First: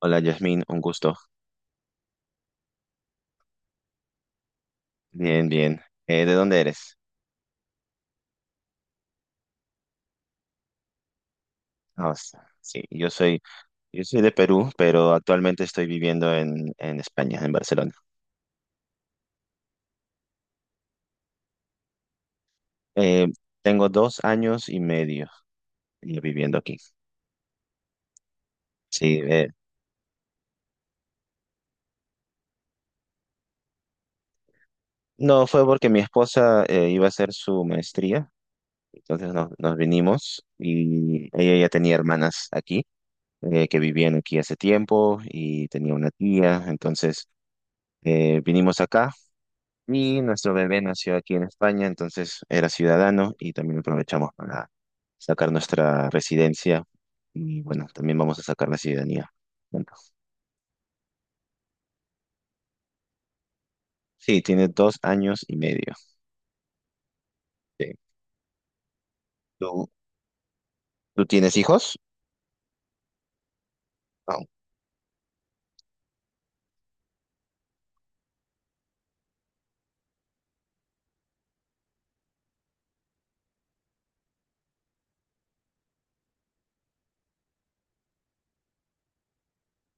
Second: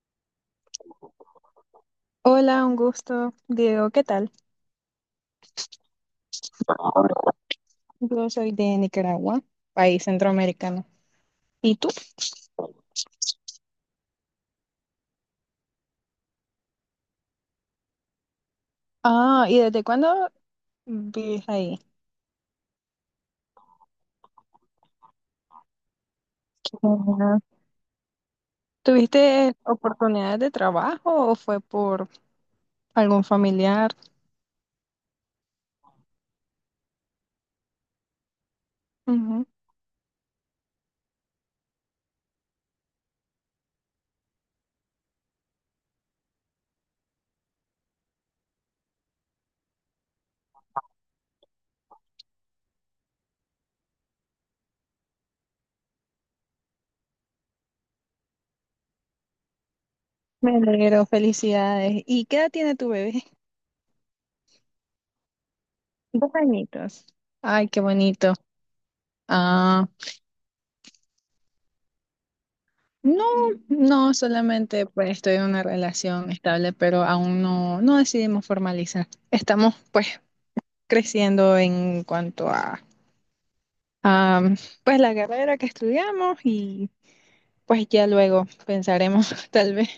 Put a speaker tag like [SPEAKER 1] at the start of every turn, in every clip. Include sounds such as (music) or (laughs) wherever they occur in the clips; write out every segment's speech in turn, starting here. [SPEAKER 1] Hola, Yasmin, un gusto.
[SPEAKER 2] Hola, un gusto. Diego, ¿qué tal?
[SPEAKER 1] Bien, bien. ¿de dónde eres?
[SPEAKER 2] Yo soy de Nicaragua, país centroamericano. ¿Y tú?
[SPEAKER 1] Ah, sí, yo soy de Perú, pero actualmente estoy viviendo en España, en Barcelona.
[SPEAKER 2] Ah, ¿y desde cuándo vives ahí?
[SPEAKER 1] Eh, Tengo 2 años y medio ya viviendo aquí.
[SPEAKER 2] Ujú.
[SPEAKER 1] Sí,
[SPEAKER 2] ¿Tuviste oportunidades de trabajo o fue por algún familiar?
[SPEAKER 1] no, fue porque mi esposa iba a hacer su maestría, entonces
[SPEAKER 2] Ujú.
[SPEAKER 1] nos vinimos y ella ya tenía hermanas aquí, que vivían aquí hace tiempo y tenía una tía, entonces vinimos acá. Y nuestro bebé nació aquí en España, entonces era ciudadano y también aprovechamos para sacar nuestra residencia y bueno, también vamos a sacar la ciudadanía, juntos.
[SPEAKER 2] Me alegro, felicidades. ¿Y qué edad tiene tu bebé?
[SPEAKER 1] Sí, tiene 2 años y medio.
[SPEAKER 2] Dos añitos. Ay, qué
[SPEAKER 1] Sí.
[SPEAKER 2] bonito. Ah,
[SPEAKER 1] ¿Tú, tú tienes hijos?
[SPEAKER 2] no, no,
[SPEAKER 1] No,
[SPEAKER 2] solamente pues estoy en una relación estable, pero aún no, no decidimos formalizar. Estamos pues creciendo en cuanto a, pues la carrera que estudiamos y pues ya luego pensaremos (laughs) tal vez.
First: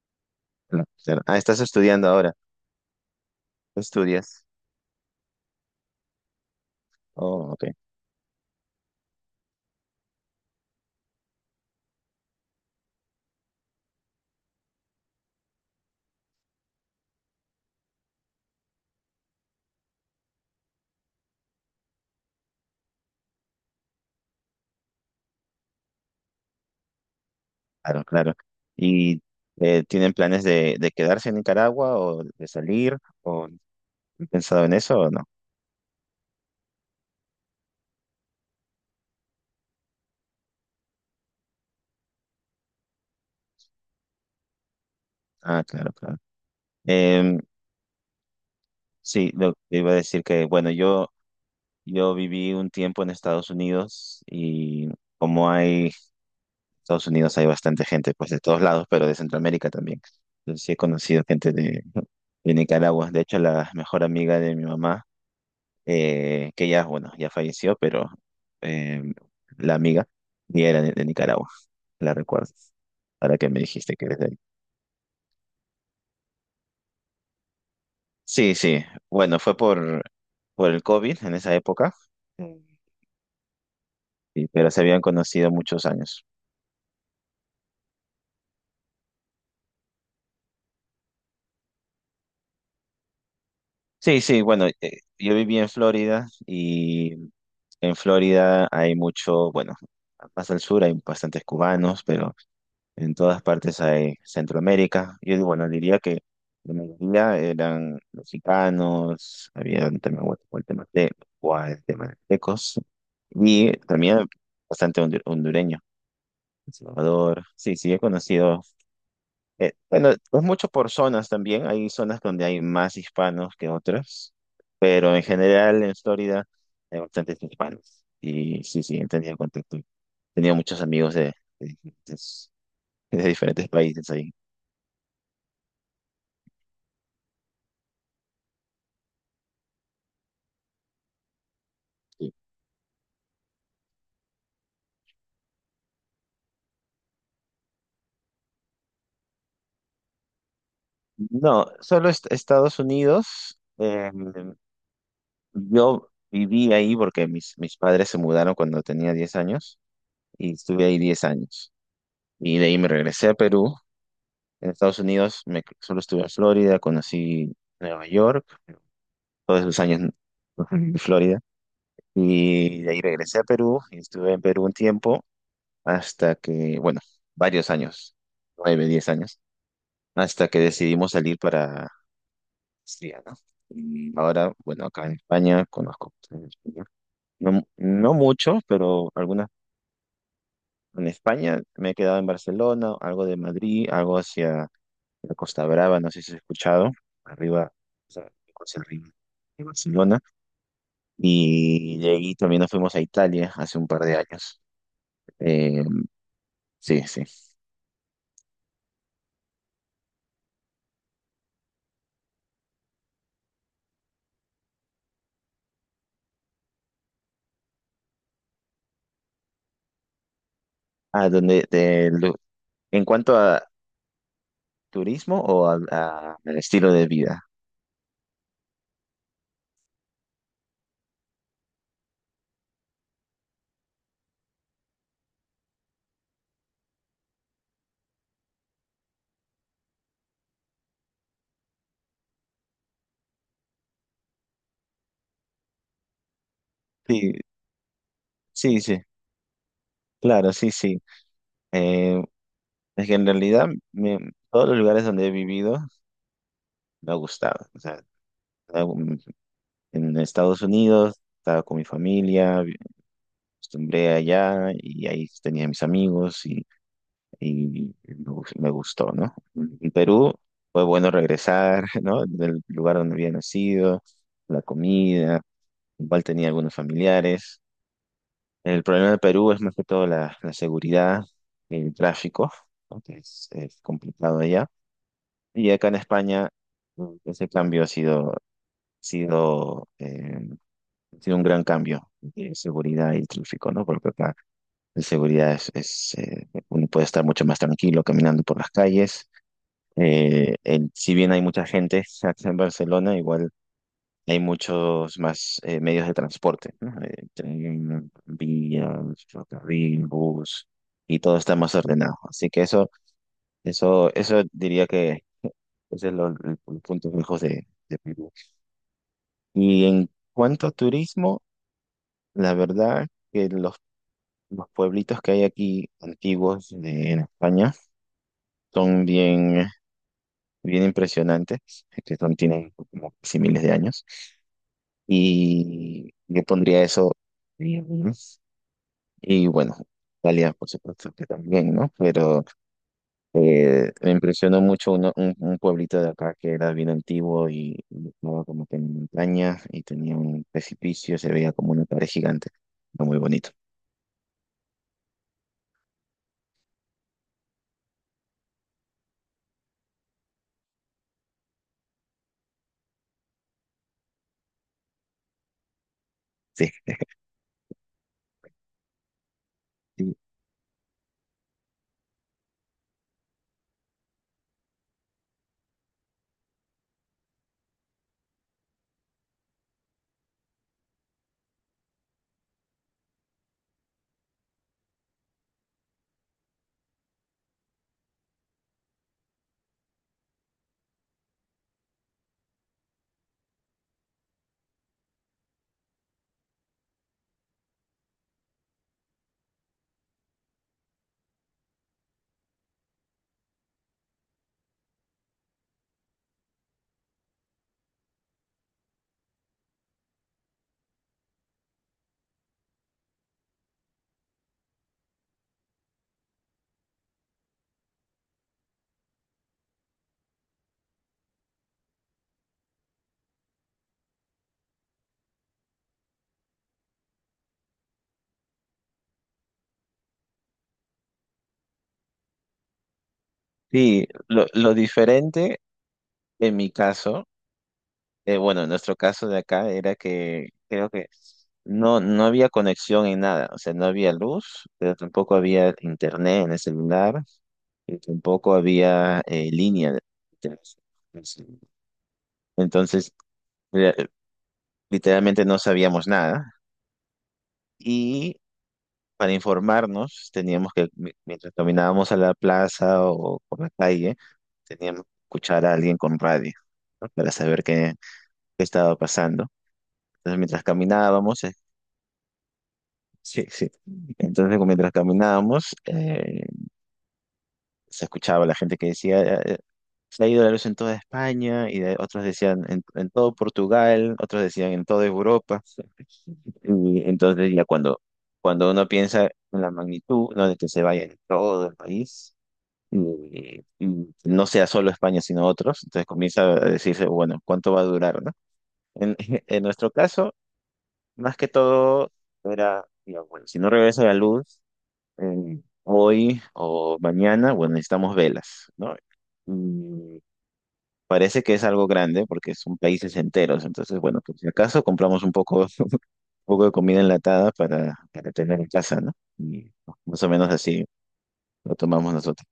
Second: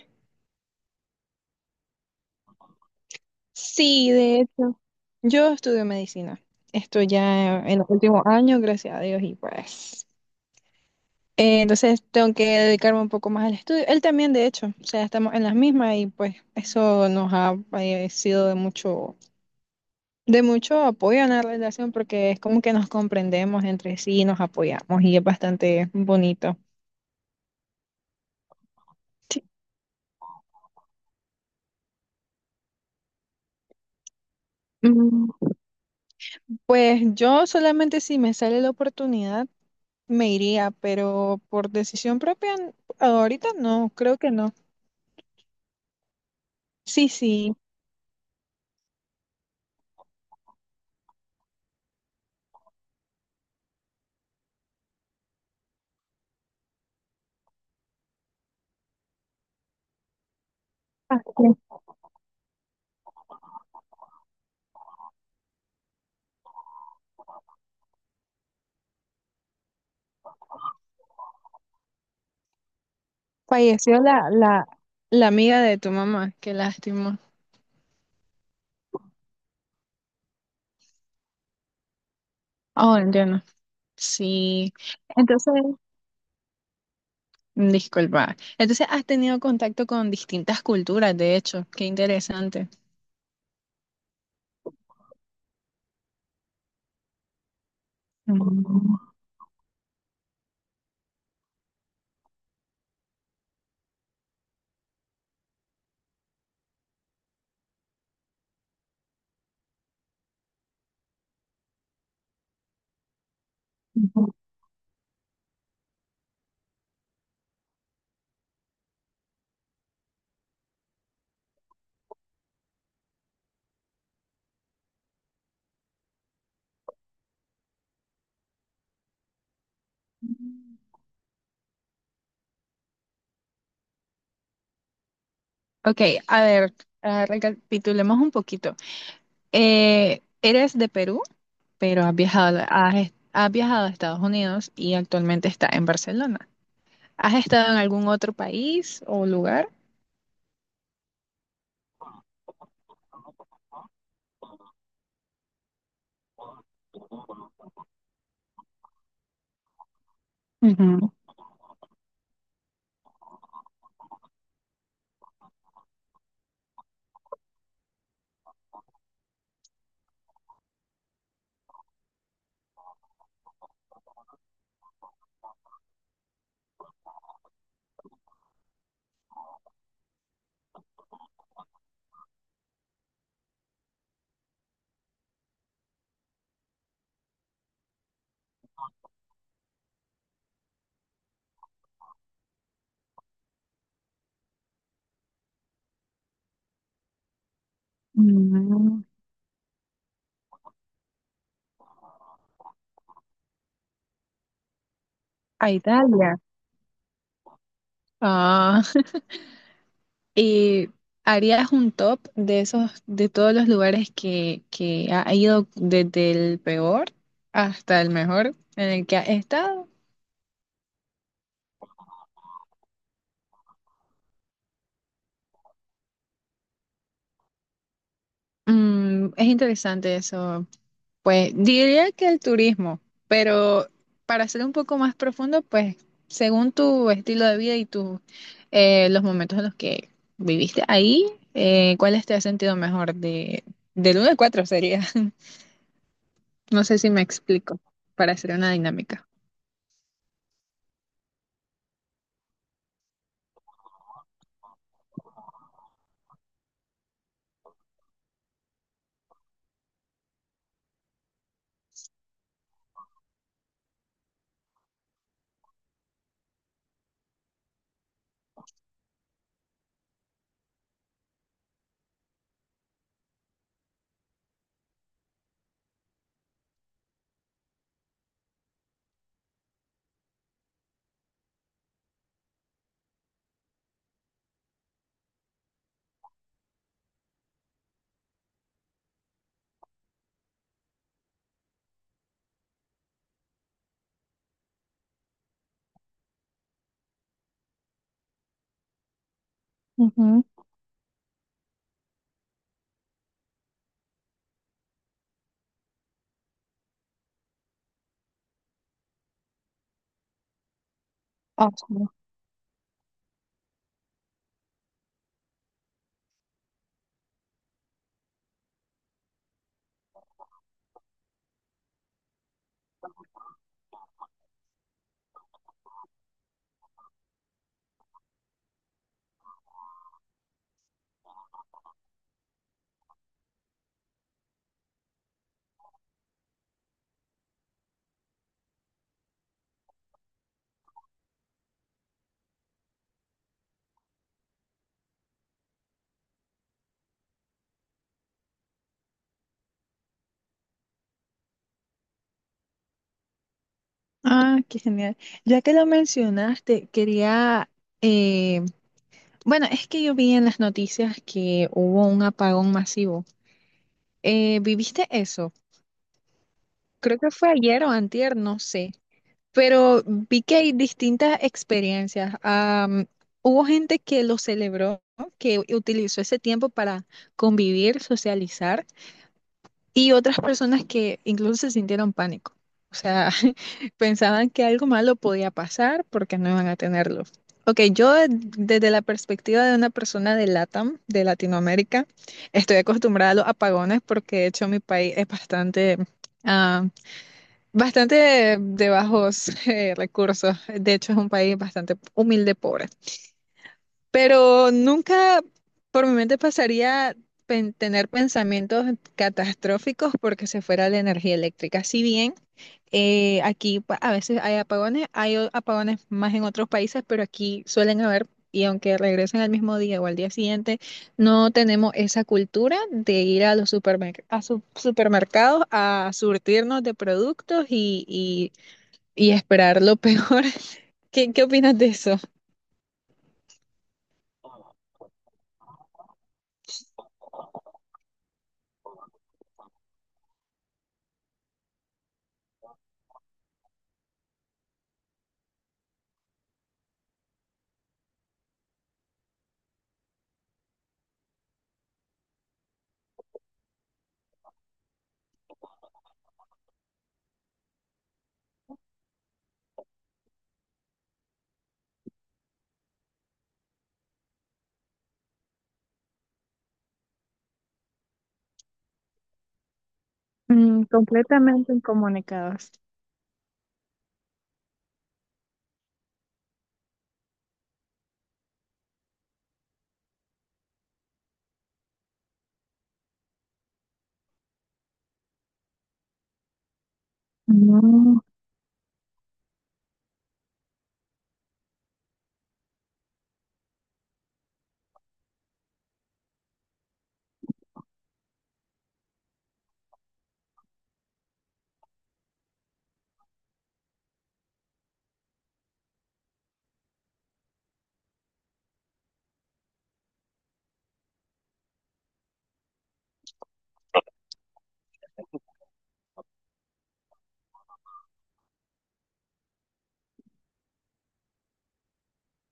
[SPEAKER 1] no, cero. Ah, estás estudiando ahora. ¿Tú
[SPEAKER 2] Sí, de
[SPEAKER 1] estudias?
[SPEAKER 2] hecho, yo estudio medicina. Estoy
[SPEAKER 1] Oh,
[SPEAKER 2] ya
[SPEAKER 1] ok,
[SPEAKER 2] en los últimos años, gracias a Dios, y pues entonces tengo que dedicarme un poco más al estudio. Él también, de hecho, o sea, estamos en las mismas y pues eso nos ha sido de mucho apoyo en la relación porque es como que nos comprendemos entre sí, nos apoyamos y es bastante bonito.
[SPEAKER 1] claro, claro. ¿Y tienen planes de quedarse en Nicaragua o de salir? ¿O han pensado en eso o no?
[SPEAKER 2] Mm. Pues yo solamente si me sale la oportunidad me iría, pero por decisión propia ahorita no, creo que no.
[SPEAKER 1] Ah, claro, claro.
[SPEAKER 2] Sí,
[SPEAKER 1] Em,
[SPEAKER 2] sí.
[SPEAKER 1] sí, iba a decir que, bueno, Yo viví un tiempo en Estados Unidos y como hay, Estados Unidos hay bastante gente, pues de todos lados, pero de Centroamérica también. Entonces sí he
[SPEAKER 2] Ah,
[SPEAKER 1] conocido gente
[SPEAKER 2] ok.
[SPEAKER 1] de Nicaragua. De hecho, la mejor amiga de mi mamá, que bueno, ya falleció, pero eh, la amiga, y era de Nicaragua, la recuerdo. Ahora que me dijiste
[SPEAKER 2] Falleció
[SPEAKER 1] que eres de
[SPEAKER 2] la,
[SPEAKER 1] ahí.
[SPEAKER 2] la, la amiga de tu mamá, qué lástima.
[SPEAKER 1] Sí, sí. Bueno, fue por, el COVID en esa época. Mm.
[SPEAKER 2] Oh, entiendo.
[SPEAKER 1] Sí, pero
[SPEAKER 2] Sí,
[SPEAKER 1] se habían conocido
[SPEAKER 2] entonces,
[SPEAKER 1] muchos años.
[SPEAKER 2] disculpa. Entonces has tenido contacto con distintas culturas, de hecho, qué interesante.
[SPEAKER 1] Sí, sí, bueno, yo viví en Florida y en Florida hay
[SPEAKER 2] Mm.
[SPEAKER 1] mucho, bueno, más al sur hay bastantes cubanos, pero en todas partes hay Centroamérica. Yo, bueno, diría que la mayoría eran mexicanos, había un tema guatemalteco, guatemaltecos y también bastante hondureño, El Salvador. Sí, sí, he conocido bueno, es mucho por zonas también. Hay zonas donde hay más hispanos que otras, pero en general en Florida hay bastantes hispanos. Y sí, sí, he tenido contacto. Tenía muchos amigos de diferentes, países ahí.
[SPEAKER 2] Ok, a ver, ah, recapitulemos un poquito. ¿Eres de Perú? Pero has
[SPEAKER 1] Sí.
[SPEAKER 2] viajado, has viajado a Estados Unidos y actualmente está en Barcelona. ¿Has estado en algún otro país o lugar?
[SPEAKER 1] No, solo Estados Unidos. Yo viví ahí porque mis padres se mudaron cuando tenía 10 años y estuve ahí
[SPEAKER 2] Ujú.
[SPEAKER 1] 10 años. Y de ahí me regresé a Perú. En Estados Unidos solo estuve en Florida, conocí Nueva York, todos esos años en Florida, y de ahí regresé a Perú y estuve en Perú un tiempo hasta que, bueno, varios años, 9, 10 años, hasta que decidimos salir para Austria, ¿no? Y ahora, bueno, acá en España conozco bastante español. No, no mucho, pero algunas. En España me he quedado en Barcelona, algo de Madrid, algo hacia la Costa Brava, no sé si has escuchado, arriba, o sea, Costa
[SPEAKER 2] Mm,
[SPEAKER 1] arriba de Barcelona. Y de ahí también nos fuimos a Italia hace un par de años.
[SPEAKER 2] A
[SPEAKER 1] Eh,
[SPEAKER 2] Italia.
[SPEAKER 1] sí, sí.
[SPEAKER 2] Ah, (laughs) ¿y harías un top de esos, de todos los lugares que ha ido desde el peor hasta el mejor en el que has estado?
[SPEAKER 1] Ah, en cuanto a turismo o a el estilo de vida.
[SPEAKER 2] Es interesante eso. Pues diría que el turismo, pero para ser un poco más profundo, pues según tu estilo de vida y tus los momentos en los que viviste ahí, ¿cuáles te has sentido mejor? Del uno al 4 sería. (laughs) No sé si me
[SPEAKER 1] Sí,
[SPEAKER 2] explico para hacer una
[SPEAKER 1] sí, sí.
[SPEAKER 2] dinámica.
[SPEAKER 1] Claro, sí, sí. Eh, es que en realidad todos los lugares donde he vivido me ha gustado. O sea, en en Estados Unidos estaba con mi familia, acostumbré allá y ahí tenía mis amigos y uf, me gustó, ¿no? En Perú fue bueno regresar, (laughs) ¿no? Del lugar donde había nacido, la comida, igual tenía algunos familiares. El problema de Perú es más que todo la seguridad, el tráfico, ¿no? Que es complicado allá. Y acá en España ese cambio sido, eh, ha sido un gran cambio de seguridad y tráfico, ¿no? Porque acá la seguridad es, uno puede estar mucho más tranquilo caminando por las calles.
[SPEAKER 2] Ujú.
[SPEAKER 1] Si bien hay mucha gente (laughs) acá en Barcelona, igual hay muchos más medios de transporte, ¿no? Tren, vías, ferrocarril, bus, y todo está más
[SPEAKER 2] Awesome.
[SPEAKER 1] ordenado. Así que eso, eso diría que (laughs) ese es el punto fijo de Perú. Y en cuanto a turismo, la verdad que los pueblitos que hay aquí antiguos en España son bien, bien impresionantes, que son, tienen como casi miles de años. Y yo pondría eso. Y, y bueno, Italia, por supuesto que también, ¿no? Pero me impresionó mucho un pueblito de acá que era bien antiguo y estaba como que en montaña y tenía un precipicio, se veía como una pared gigante. Era muy bonito.
[SPEAKER 2] Ah, qué genial. Ya que lo mencionaste, quería, eh, bueno, es que yo vi en las noticias que hubo un apagón masivo. ¿Viviste eso?
[SPEAKER 1] Sí,
[SPEAKER 2] Creo que fue ayer o antier, no sé, pero
[SPEAKER 1] sí,
[SPEAKER 2] vi que hay distintas experiencias. Hubo gente que lo celebró, ¿no? Que utilizó ese tiempo para convivir, socializar, y otras personas que incluso se sintieron pánico. O sea, (laughs) pensaban que algo malo podía pasar porque no iban a tenerlo. Ok, yo desde la perspectiva de una persona de LATAM, de Latinoamérica, estoy acostumbrada a los apagones porque de hecho mi país es bastante, bastante de bajos (laughs) recursos. De hecho, es un país bastante humilde, pobre. Pero nunca por mi mente pasaría tener pensamientos catastróficos porque se fuera la energía eléctrica. Si bien aquí a veces hay apagones, hay apagones más en otros países, pero aquí suelen haber, y aunque regresen al mismo día o al día siguiente, no tenemos esa cultura de ir a los supermercados a surtirnos de productos y esperar lo peor. (laughs) ¿Qué opinas de eso?
[SPEAKER 1] sí, lo diferente en mi caso. Bueno, en nuestro caso de acá era que creo que no había conexión en nada, o sea, no había luz, pero tampoco había internet en el celular y tampoco había línea de internet. Entonces, eh, literalmente no sabíamos nada y para informarnos teníamos que, mientras caminábamos a la plaza o por la calle, teníamos que escuchar a alguien con radio, ¿no? Para saber qué, estaba pasando. Entonces, mientras
[SPEAKER 2] Mm,
[SPEAKER 1] caminábamos.
[SPEAKER 2] completamente incomunicados.
[SPEAKER 1] Sí, sí. Entonces, como mientras caminábamos, se escuchaba la gente que decía, se ha ido la luz en toda España, y otros decían en todo Portugal, otros decían en toda Europa. Y entonces, ya cuando,
[SPEAKER 2] No.
[SPEAKER 1] cuando uno piensa en la magnitud, no de que se vaya en todo el país, y no sea solo España, sino otros, entonces comienza a decirse, bueno, ¿cuánto va a durar, no? En, (laughs) en nuestro caso, más que todo, era, digamos, bueno, si no regresa la luz, hoy o mañana, bueno, necesitamos velas, ¿no? Y parece que es algo grande porque son países enteros, entonces, bueno, pues si acaso compramos un poco, (laughs) un poco de comida enlatada para tener en casa, ¿no? Y más o menos así lo tomamos nosotros.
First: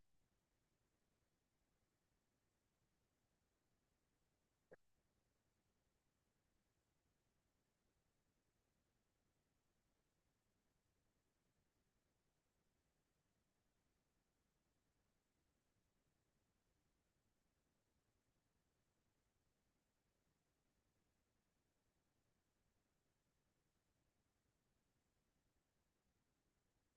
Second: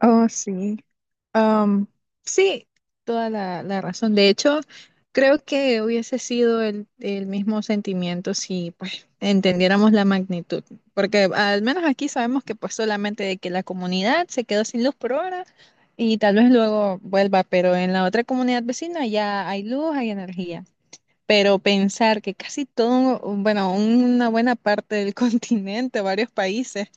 [SPEAKER 2] Oh, sí. Am, sí, toda la razón. De hecho, creo que hubiese sido el mismo sentimiento si pues entendiéramos la magnitud. Porque al menos aquí sabemos que pues solamente de que la comunidad se quedó sin luz por ahora y tal vez luego vuelva, pero en la otra comunidad vecina ya hay luz, hay energía. Pero pensar que casi todo, bueno, una buena parte del (laughs) continente, varios países,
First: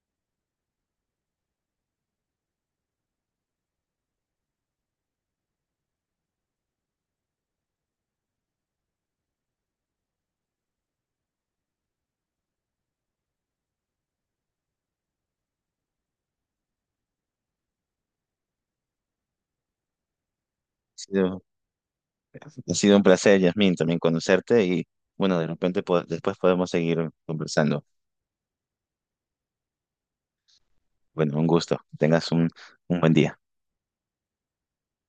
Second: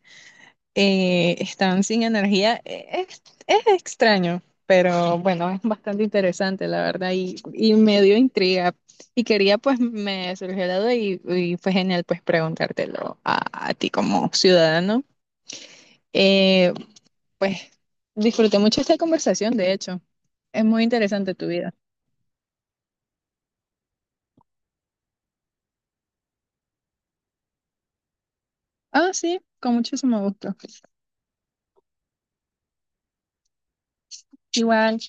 [SPEAKER 2] están sin energía, es extraño, pero bueno, es bastante interesante, la verdad, y me dio intriga. Y quería, pues, me surgió la duda y fue genial, pues, preguntártelo a ti como ciudadano. Eh, pues, disfruté mucho esta conversación, de hecho. Es muy
[SPEAKER 1] Ha
[SPEAKER 2] interesante
[SPEAKER 1] sido,
[SPEAKER 2] tu vida.
[SPEAKER 1] ha sido un placer, Yasmín, también conocerte y, bueno, de repente después podemos seguir conversando.
[SPEAKER 2] Ah, sí, con muchísimo gusto.
[SPEAKER 1] Bueno, un gusto. Tengas un, buen día.
[SPEAKER 2] Igual.